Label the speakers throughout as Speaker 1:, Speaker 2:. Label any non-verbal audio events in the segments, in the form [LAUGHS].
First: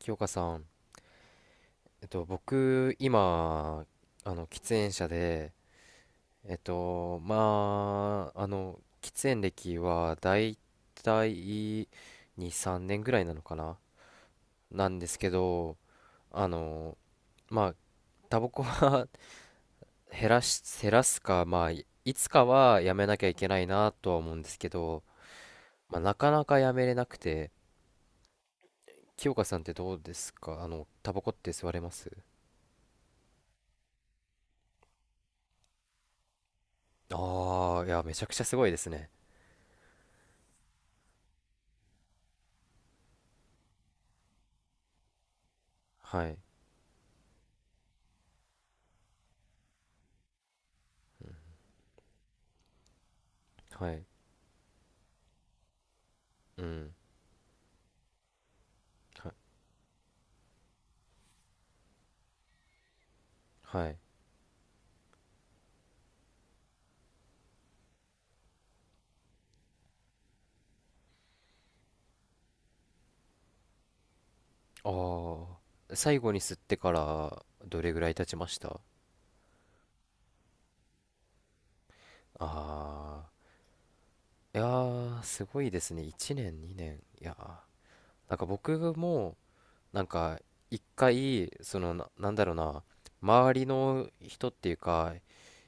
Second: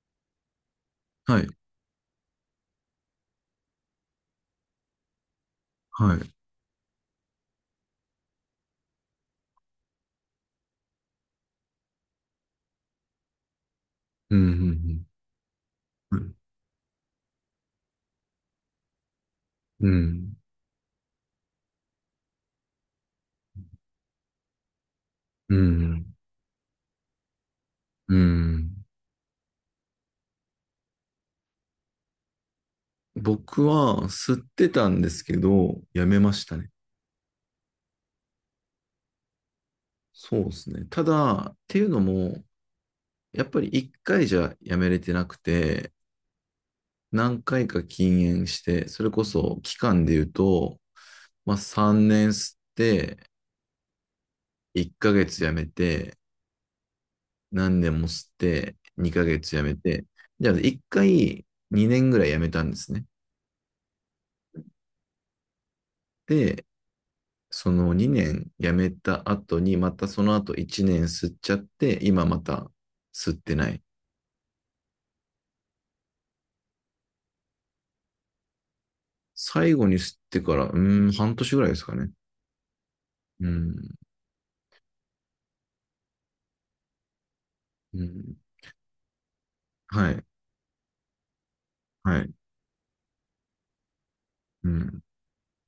Speaker 1: 清香さん、
Speaker 2: はい、
Speaker 1: 僕、今、喫煙者で、
Speaker 2: はい。
Speaker 1: まあ、喫煙歴はだいたい2、3年ぐらいなのかな
Speaker 2: う
Speaker 1: なん
Speaker 2: ん、
Speaker 1: ですけど、
Speaker 2: うん、
Speaker 1: あの、まあ、タバコは
Speaker 2: う
Speaker 1: [LAUGHS]
Speaker 2: ん、
Speaker 1: 減らすか、まあ、いいつかはやめなきゃいけないなとは思うんですけど、
Speaker 2: う
Speaker 1: まあ、な
Speaker 2: ん。
Speaker 1: かなかやめれなくて。
Speaker 2: うん。
Speaker 1: 清香さんってどうですか？タバコって吸われます？
Speaker 2: 僕は吸ってたんですけど、やめましたね。
Speaker 1: ああー、いや、めちゃくちゃすごいですね。
Speaker 2: そうですね。ただ、っていうのも、やっぱり一回じゃやめれてなくて、
Speaker 1: はい。
Speaker 2: 何回か禁煙して、それこそ期間で言うと、まあ3年吸って、
Speaker 1: はい。
Speaker 2: 1ヶ月やめて、
Speaker 1: うん。
Speaker 2: 何年も吸って、2
Speaker 1: は、
Speaker 2: ヶ月やめて、じゃあ1回2年ぐらいやめたんですね。
Speaker 1: はい。
Speaker 2: で、その2年辞めた後に、またその後1年吸っちゃって、今また吸ってない。
Speaker 1: ああ。最後に吸ってからどれぐらい経ちました？
Speaker 2: 最後に吸ってから、うーん、半年ぐらいですかね。
Speaker 1: ああ。
Speaker 2: うん、
Speaker 1: いやー、すごいですね。1年、2年。いやー。
Speaker 2: う
Speaker 1: な
Speaker 2: ん。
Speaker 1: んか僕も、なん
Speaker 2: はい、
Speaker 1: か、一回、そのな、
Speaker 2: は
Speaker 1: な
Speaker 2: い。
Speaker 1: んだろうな、周りの人って
Speaker 2: う
Speaker 1: いう
Speaker 2: ん、
Speaker 1: か、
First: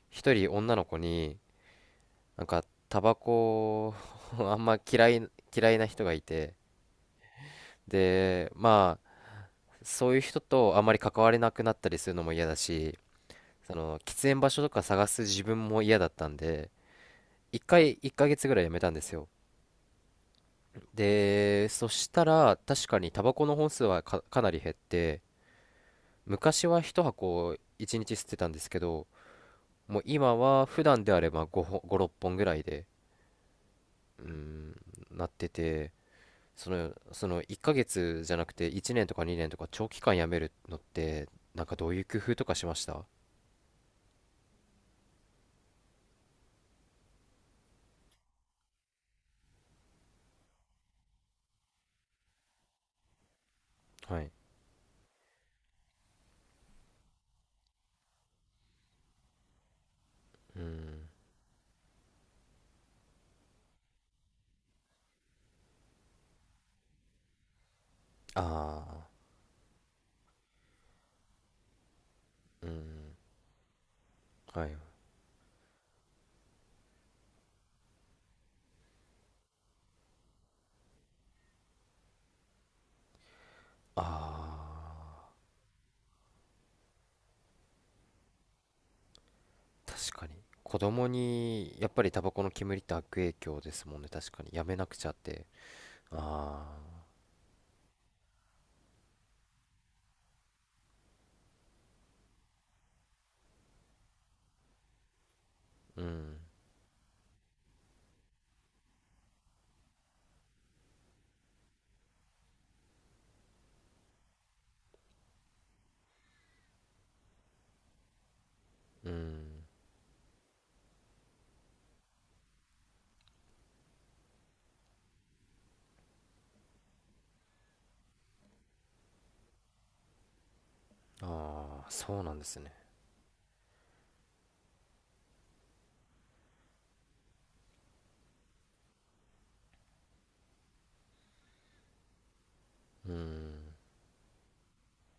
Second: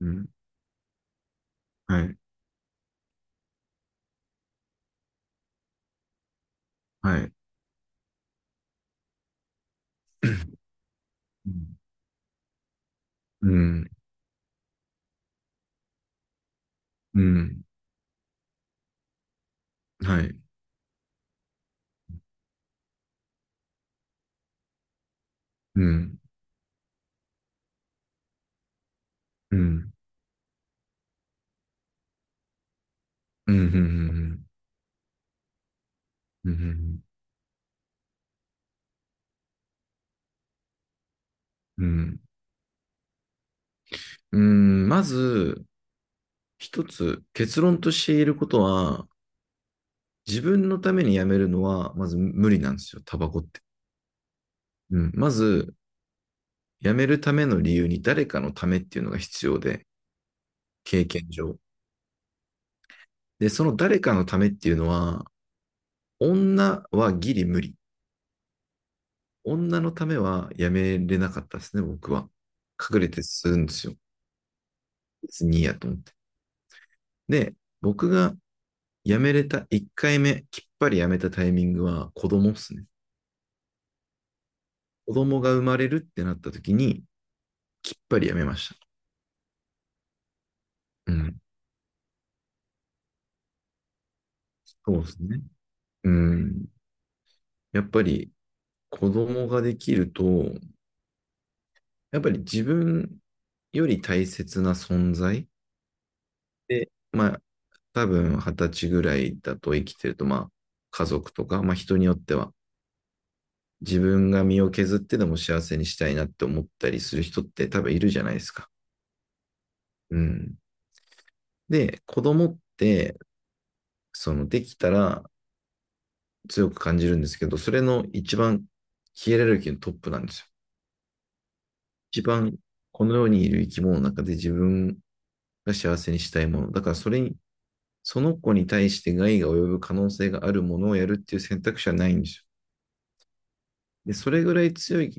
Speaker 2: うん。
Speaker 1: 一人女の子に、
Speaker 2: はい、
Speaker 1: なんか、タバコを [LAUGHS] あんま嫌い、嫌いな人がいて、
Speaker 2: はい。
Speaker 1: で、まあ、そういう
Speaker 2: [CLEARS THROAT]
Speaker 1: 人
Speaker 2: う
Speaker 1: とあんまり関われなくなったりするのも嫌だし、そ
Speaker 2: ん、
Speaker 1: の喫煙場所とか探す自分も嫌だったんで、
Speaker 2: う
Speaker 1: 一
Speaker 2: ん。
Speaker 1: 回1ヶ月ぐらいやめたんですよ。
Speaker 2: はい。
Speaker 1: でそしたら確かにタバコの本数はかなり減って、
Speaker 2: うん、
Speaker 1: 昔は1箱1日吸ってたんですけど、
Speaker 2: うん、
Speaker 1: もう今は普段であれば5、6本ぐらいで
Speaker 2: うん、う
Speaker 1: うー
Speaker 2: ん、
Speaker 1: んなってて。
Speaker 2: うん、うん、う
Speaker 1: その、
Speaker 2: ん、
Speaker 1: その1ヶ月じゃなくて1年とか2年とか長期間やめるのって、なんか
Speaker 2: う
Speaker 1: どういう工
Speaker 2: ん。
Speaker 1: 夫とかしました？
Speaker 2: うん。まず、一つ結論として言えることは、自分のためにやめるのは、まず無理なんですよ、タバコって。
Speaker 1: はい。
Speaker 2: うん。まず、辞めるための理由に誰かのためっていうのが必要で、経験上。で、その誰かのためっていうのは、女はギリ無理。
Speaker 1: あ
Speaker 2: 女のためは辞めれなかったですね、僕は。
Speaker 1: あー、うん。
Speaker 2: 隠れてするんですよ。
Speaker 1: はい。
Speaker 2: 別にいいやと思って。で、僕が辞めれた1回目、きっぱり辞めたタイミングは子供っすね。
Speaker 1: ああー。
Speaker 2: 子供が生まれるってなった時に、きっぱり辞めました。
Speaker 1: 確かに、子供
Speaker 2: うん、
Speaker 1: にやっぱりタバコの煙って悪影響ですもんね。確かにやめな
Speaker 2: そ
Speaker 1: く
Speaker 2: う
Speaker 1: ち
Speaker 2: で
Speaker 1: ゃっ
Speaker 2: すね。
Speaker 1: て。
Speaker 2: うん。
Speaker 1: あ
Speaker 2: やっぱり子供ができると、やっぱり自分より大切な存在
Speaker 1: あー、うん、
Speaker 2: で、まあ、多分二十歳ぐらいだと生きてると、まあ、家族とか、まあ、人によっては、自分が身を削ってでも幸せにしたいなって思ったりする人って多分いるじゃないですか。
Speaker 1: うん。
Speaker 2: うん。で、子供って、その、できたら強く感じるんですけど、それの一番ヒエラルキーのトップなんですよ。
Speaker 1: ああー、そ
Speaker 2: 一
Speaker 1: うなんで
Speaker 2: 番
Speaker 1: すね。
Speaker 2: この世にいる生き物の中で自分が幸せにしたいもの。だからそれにその子に対して害が及ぶ可能性があるものをやるっていう選択肢はないんですよ。
Speaker 1: うん。
Speaker 2: で、それぐらい強い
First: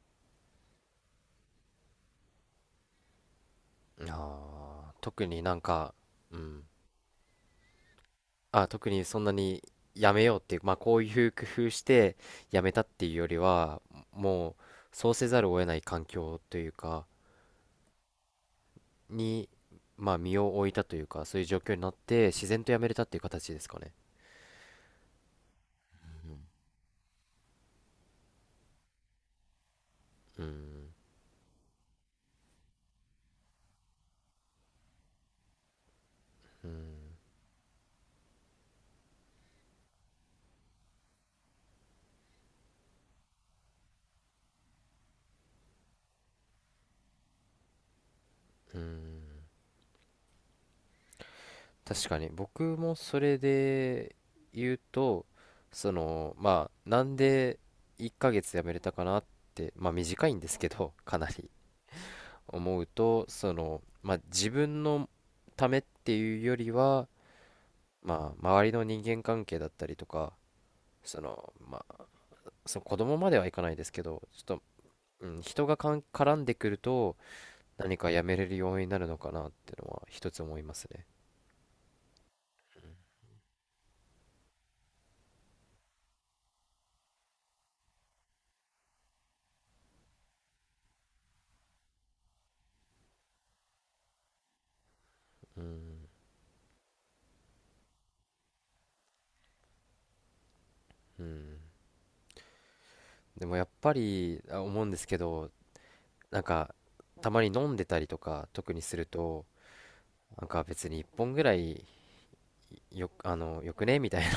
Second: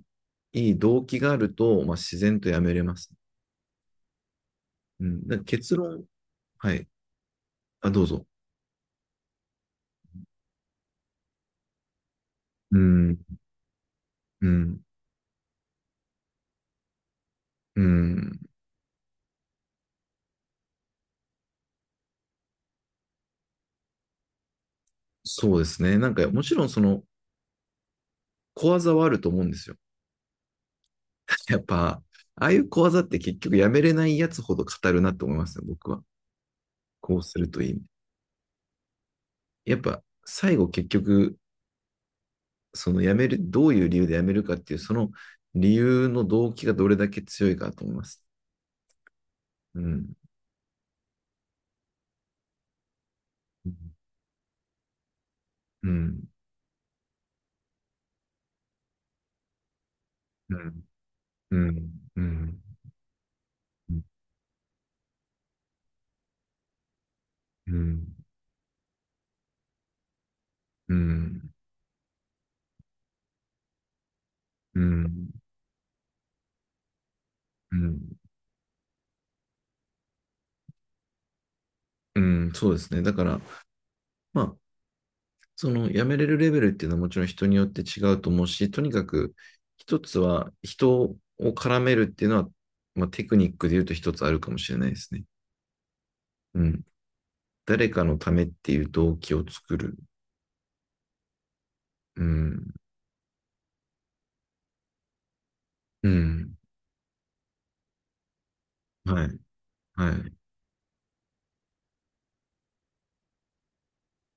Speaker 2: 動機があると、まあ、自然とやめれます。
Speaker 1: ああー、
Speaker 2: うん、
Speaker 1: 特
Speaker 2: だか
Speaker 1: に
Speaker 2: ら
Speaker 1: なん
Speaker 2: 結
Speaker 1: か。
Speaker 2: 論、
Speaker 1: うん。
Speaker 2: はい。あ、どうぞ。
Speaker 1: あ、特にそんなにやめようっていう、まあ、こういう工夫してやめ
Speaker 2: う
Speaker 1: たっていう
Speaker 2: ん、
Speaker 1: よりは、
Speaker 2: う
Speaker 1: もう、
Speaker 2: ん、
Speaker 1: そうせざるを得ない環境というか、
Speaker 2: うん。
Speaker 1: にまあ身を置いたというか、そういう状況になって自然とやめれたっていう形ですかね？
Speaker 2: そうですね。なんか、もちろんその、小技はあると思うんですよ。
Speaker 1: うん、
Speaker 2: [LAUGHS] やっぱ、ああいう小技って結局やめれないやつほど語るなと思いますね、僕は。
Speaker 1: うん。
Speaker 2: こうするといい。やっぱ、最後結局、その辞める、どういう理由で辞めるかっていう、その理由の動機がどれだけ強いかと思います。うん。
Speaker 1: 確かに僕もそれ
Speaker 2: うん。
Speaker 1: で言うと、
Speaker 2: う
Speaker 1: そ
Speaker 2: ん。
Speaker 1: の、まあ、なんで1ヶ月辞めれたかなって、まあ短いんで
Speaker 2: う
Speaker 1: すけ
Speaker 2: ん。
Speaker 1: ど、 [LAUGHS] かなり
Speaker 2: うん。うん。
Speaker 1: 思うと、その、まあ、自分のためっていうよりは、
Speaker 2: うん。
Speaker 1: まあ周りの人間関係だったりとか、
Speaker 2: う
Speaker 1: その、
Speaker 2: ん。
Speaker 1: まあ、その子供まではいかないですけどちょっと、うん、
Speaker 2: う
Speaker 1: 人が絡んでくると、何か
Speaker 2: ん。
Speaker 1: 辞めれる要因になるのかなっていうのは一つ思いますね。
Speaker 2: うん。そうですね。だから、まあ、その辞めれるレベルっていうのはもちろん人によって違うと思うし、とにかく一つは人を絡めるっていうのは、まあ、テクニックで言うと一つあるかもしれないですね。
Speaker 1: うん、
Speaker 2: うん。誰かのためっていう動機を作る。
Speaker 1: うん。
Speaker 2: うん。
Speaker 1: でもやっぱり思うんですけど、
Speaker 2: う
Speaker 1: なん
Speaker 2: ん。
Speaker 1: か、たまに飲んでたりとか特にする
Speaker 2: はい。
Speaker 1: と、
Speaker 2: はい。
Speaker 1: なんか別に1本ぐらい、よ、あのよくねみたいな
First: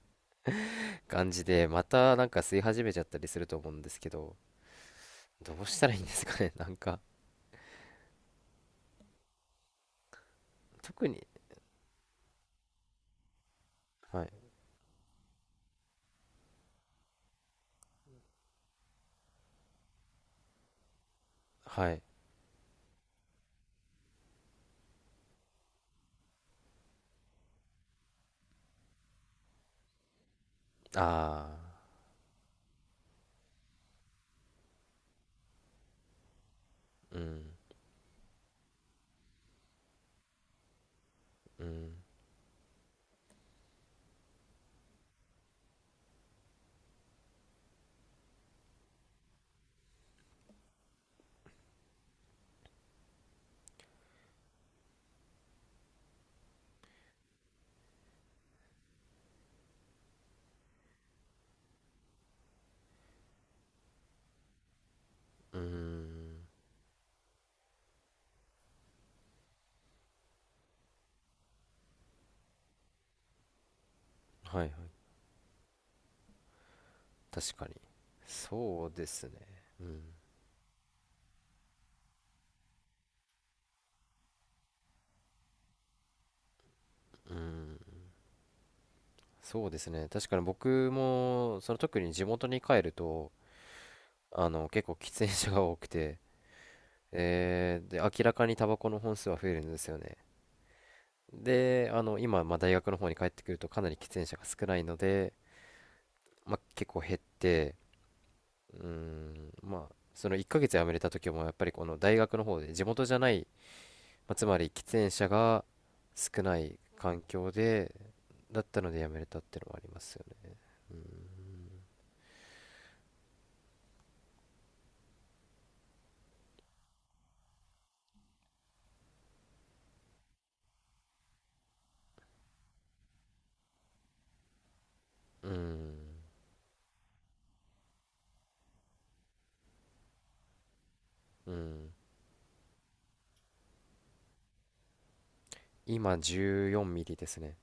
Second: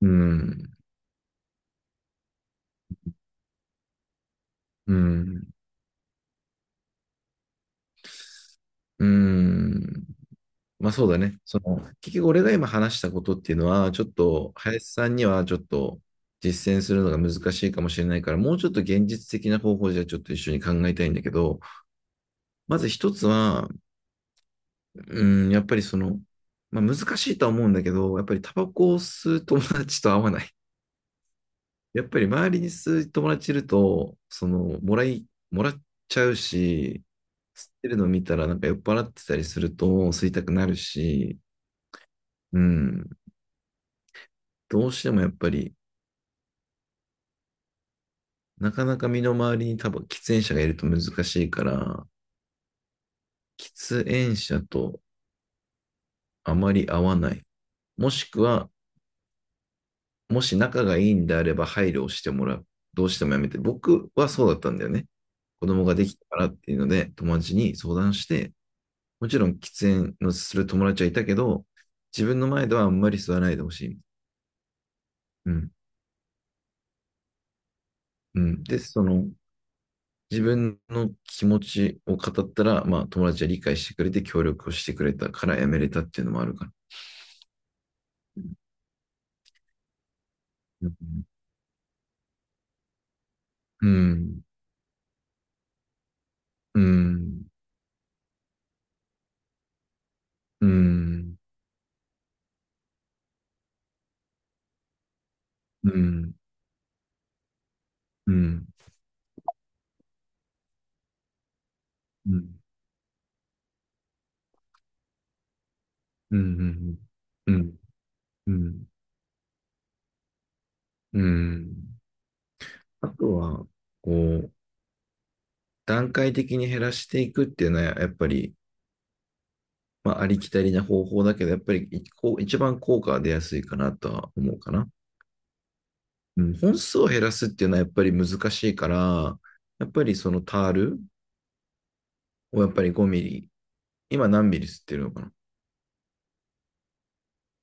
Speaker 2: うん。
Speaker 1: [LAUGHS] 感じでまたなんか吸い始めちゃったりすると思うんですけど、
Speaker 2: うん。
Speaker 1: どうしたらいいんですかね？ [LAUGHS] なんか。
Speaker 2: うん。まあ
Speaker 1: 特
Speaker 2: そうだ
Speaker 1: に。
Speaker 2: ね。その、結局俺が今話したことっていうのは、ちょっ
Speaker 1: はい。
Speaker 2: と、林さんにはちょっと実践するのが難しいかもしれないから、もうちょっと現実的な方法じゃちょっと一緒に考えたいんだけど、
Speaker 1: はい。
Speaker 2: まず一つは、うん、やっぱりその、まあ難しいとは思うんだけど、やっぱりタバコを吸う友達と合わない。
Speaker 1: あ
Speaker 2: やっぱり周りに数友達いると、その、もらっちゃうし、
Speaker 1: あー、うん。
Speaker 2: 吸ってるの見たらなんか酔っ払ってたりすると吸いたくなるし、
Speaker 1: うん。
Speaker 2: うん、どうしてもやっぱり、なかなか身の回りに多分喫煙者がいると難しいから、喫煙者とあまり合わない。もしくは、もし仲がいいんであれば配慮をしてもらう。どうしてもやめて。僕はそうだったんだよね。
Speaker 1: うー
Speaker 2: 子供ができたか
Speaker 1: ん。
Speaker 2: らっていうので、友達に相談して、もちろん喫煙のする友達はいたけど、自分の前ではあんまり吸わないでほしい。
Speaker 1: はい。はい。
Speaker 2: うん。
Speaker 1: 確かに、
Speaker 2: うん。で、
Speaker 1: そう
Speaker 2: そ
Speaker 1: です
Speaker 2: の、
Speaker 1: ね。うん。
Speaker 2: 自分の気持ちを語ったら、まあ、友達は理解してくれて、協力をしてくれたからやめれたっていうのもあるから。
Speaker 1: うん。そうですね。確かに
Speaker 2: う
Speaker 1: 僕
Speaker 2: ん。
Speaker 1: もその、特に地元に帰ると、
Speaker 2: うん。
Speaker 1: 結構喫煙者が多くて、
Speaker 2: う
Speaker 1: [LAUGHS]
Speaker 2: ん。
Speaker 1: で、明らかにタバコの本数は増えるんですよね。
Speaker 2: うん。
Speaker 1: で、今、まあ、大学の方に帰ってくるとかなり喫煙者が少ないので、
Speaker 2: うん。
Speaker 1: まあ、結構減って、
Speaker 2: うん。
Speaker 1: まあ、その1ヶ月辞めれた時もやっぱりこの大
Speaker 2: う
Speaker 1: 学の
Speaker 2: ん。
Speaker 1: 方で地元じゃない、まあ、つまり喫煙者が
Speaker 2: う
Speaker 1: 少ない
Speaker 2: ん。
Speaker 1: 環境で、
Speaker 2: う
Speaker 1: だった
Speaker 2: ん。
Speaker 1: ので辞めれたってのはありますよね。
Speaker 2: うん。あとは、こう、段階的に減らしていくっていうのは、やっぱり、まあ、ありきたりな方法だけど、やっぱり一こう一番効果が出やすいかなとは思うかな。
Speaker 1: うーん、
Speaker 2: うん、本数を減らすっていうのはやっぱり難しいから、やっぱりそのタール
Speaker 1: うん。
Speaker 2: をやっぱり5ミリ、今何ミリ吸ってるのかな？
Speaker 1: 今14ミリですね。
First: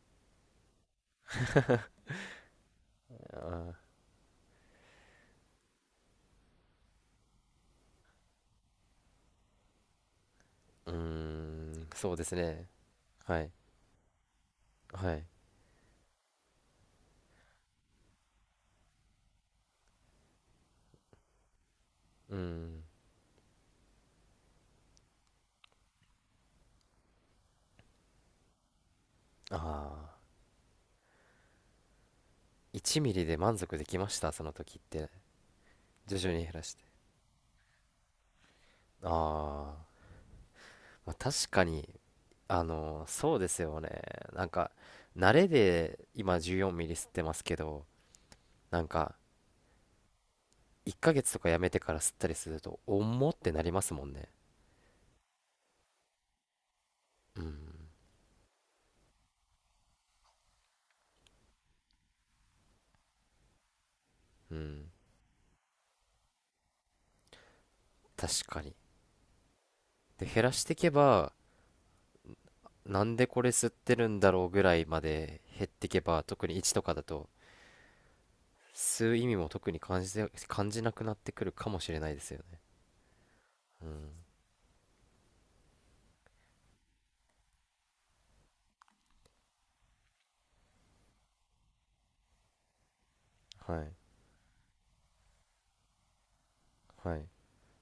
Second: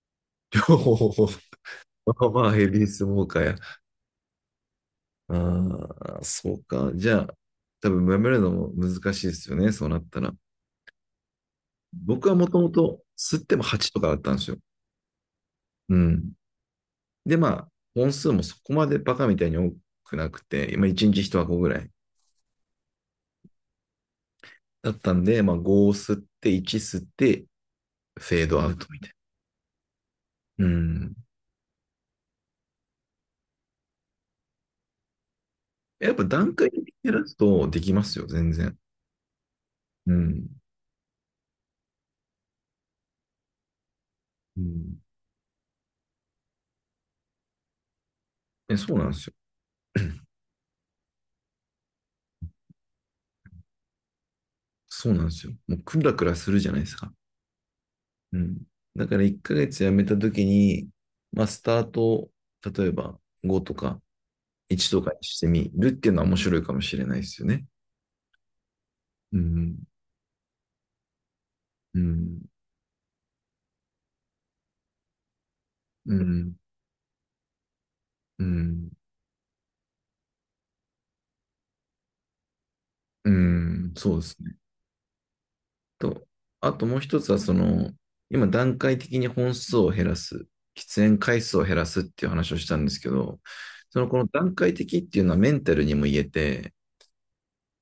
Speaker 2: 両方。[LAUGHS] まあまあヘビースモーカーや。ああ、そうか。じゃあ、多分やめるのも難しいですよね、そうなったら。
Speaker 1: うーん、そうで
Speaker 2: 僕
Speaker 1: す
Speaker 2: はもと
Speaker 1: ね。
Speaker 2: もと吸
Speaker 1: は
Speaker 2: っ
Speaker 1: い、
Speaker 2: ても8とかだったんですよ。
Speaker 1: はい。
Speaker 2: うん。で、まあ、本数もそこまでバカみたいに多くなくて、今1日1箱ぐらい
Speaker 1: うん。
Speaker 2: だったんで、まあ、5を吸って、1吸って、フェードアウトみたい
Speaker 1: ああ、
Speaker 2: な。うん。
Speaker 1: 1ミリで満足できました、その時って？
Speaker 2: やっ
Speaker 1: 徐
Speaker 2: ぱ
Speaker 1: 々に減
Speaker 2: 段
Speaker 1: ら
Speaker 2: 階
Speaker 1: し
Speaker 2: 的
Speaker 1: て。
Speaker 2: に減らすとできますよ、全然。
Speaker 1: ああ。
Speaker 2: うん。
Speaker 1: まあ、確かに、そうですよね。なん
Speaker 2: う
Speaker 1: か、
Speaker 2: ん、
Speaker 1: 慣れで今14ミリ吸ってますけど、なん
Speaker 2: そうなんで
Speaker 1: か、
Speaker 2: すよ。[CLEARS THROAT]
Speaker 1: 1ヶ月とかやめてから吸ったりすると、重ってなりますもんね。
Speaker 2: [LAUGHS] そうなんですよ。もうクラクラするじゃないですか。
Speaker 1: うん、
Speaker 2: うん。だから1ヶ月やめた時に、まあ、スタートを、例えば5とか
Speaker 1: うん、
Speaker 2: 1とかにしてみるっていうのは面白いかもしれないですよね。
Speaker 1: 確かに。
Speaker 2: うん。
Speaker 1: で、減らしていけば、
Speaker 2: うん。
Speaker 1: なんでこれ吸ってるんだろうぐらいまで減っていけ
Speaker 2: う
Speaker 1: ば、特
Speaker 2: ん。
Speaker 1: に1とかだと、
Speaker 2: うん。
Speaker 1: 吸う意味も特に感じなくなってくるかもしれないですよね。
Speaker 2: う
Speaker 1: う
Speaker 2: ん。
Speaker 1: ん。
Speaker 2: そうですね。と、あともう一つは、その、今段階的に本数を減らす、喫煙回数を減らすっていう話をしたんですけど、
Speaker 1: はい
Speaker 2: そのこの段階的っていうのはメンタルにも言えて、
Speaker 1: はい。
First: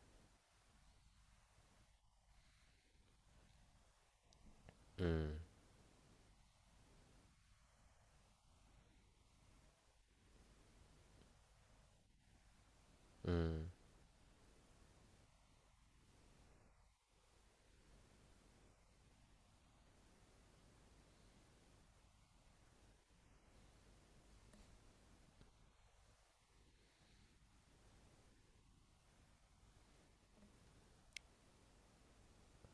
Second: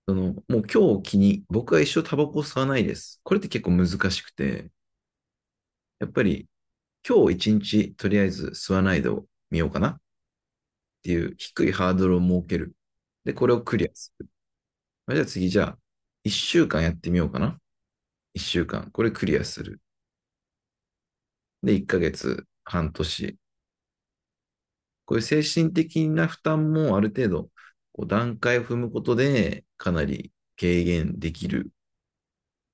Speaker 2: そのもう今日を機に僕は一生タバコを吸わないです。これって結構難しくて、
Speaker 1: うん。
Speaker 2: やっぱり今日一日とりあえず吸わないでを見ようかなっていう低いハードルを設ける。
Speaker 1: う
Speaker 2: で、これを
Speaker 1: ん。
Speaker 2: クリアする。まあじゃあ次、じゃあ一週間やってみようかな。一週間。これクリアする。で、一ヶ月、半年、こういう精神的な負担もある程度、こう段階を踏むことで、かなり軽減できる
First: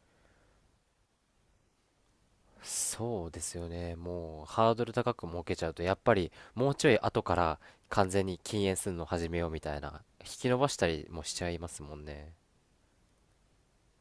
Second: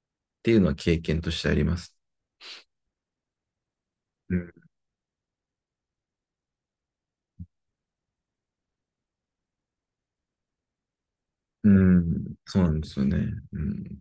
Speaker 2: っていうのは経験としてあります。
Speaker 1: そうですよね、
Speaker 2: う
Speaker 1: もう
Speaker 2: ん、
Speaker 1: ハードル高く設けちゃうとやっぱりもうちょい後から完全に禁煙するの始めようみたいな引き延ばしたりもしちゃいま
Speaker 2: う
Speaker 1: すもんね。
Speaker 2: ん。そうなんですよね。うん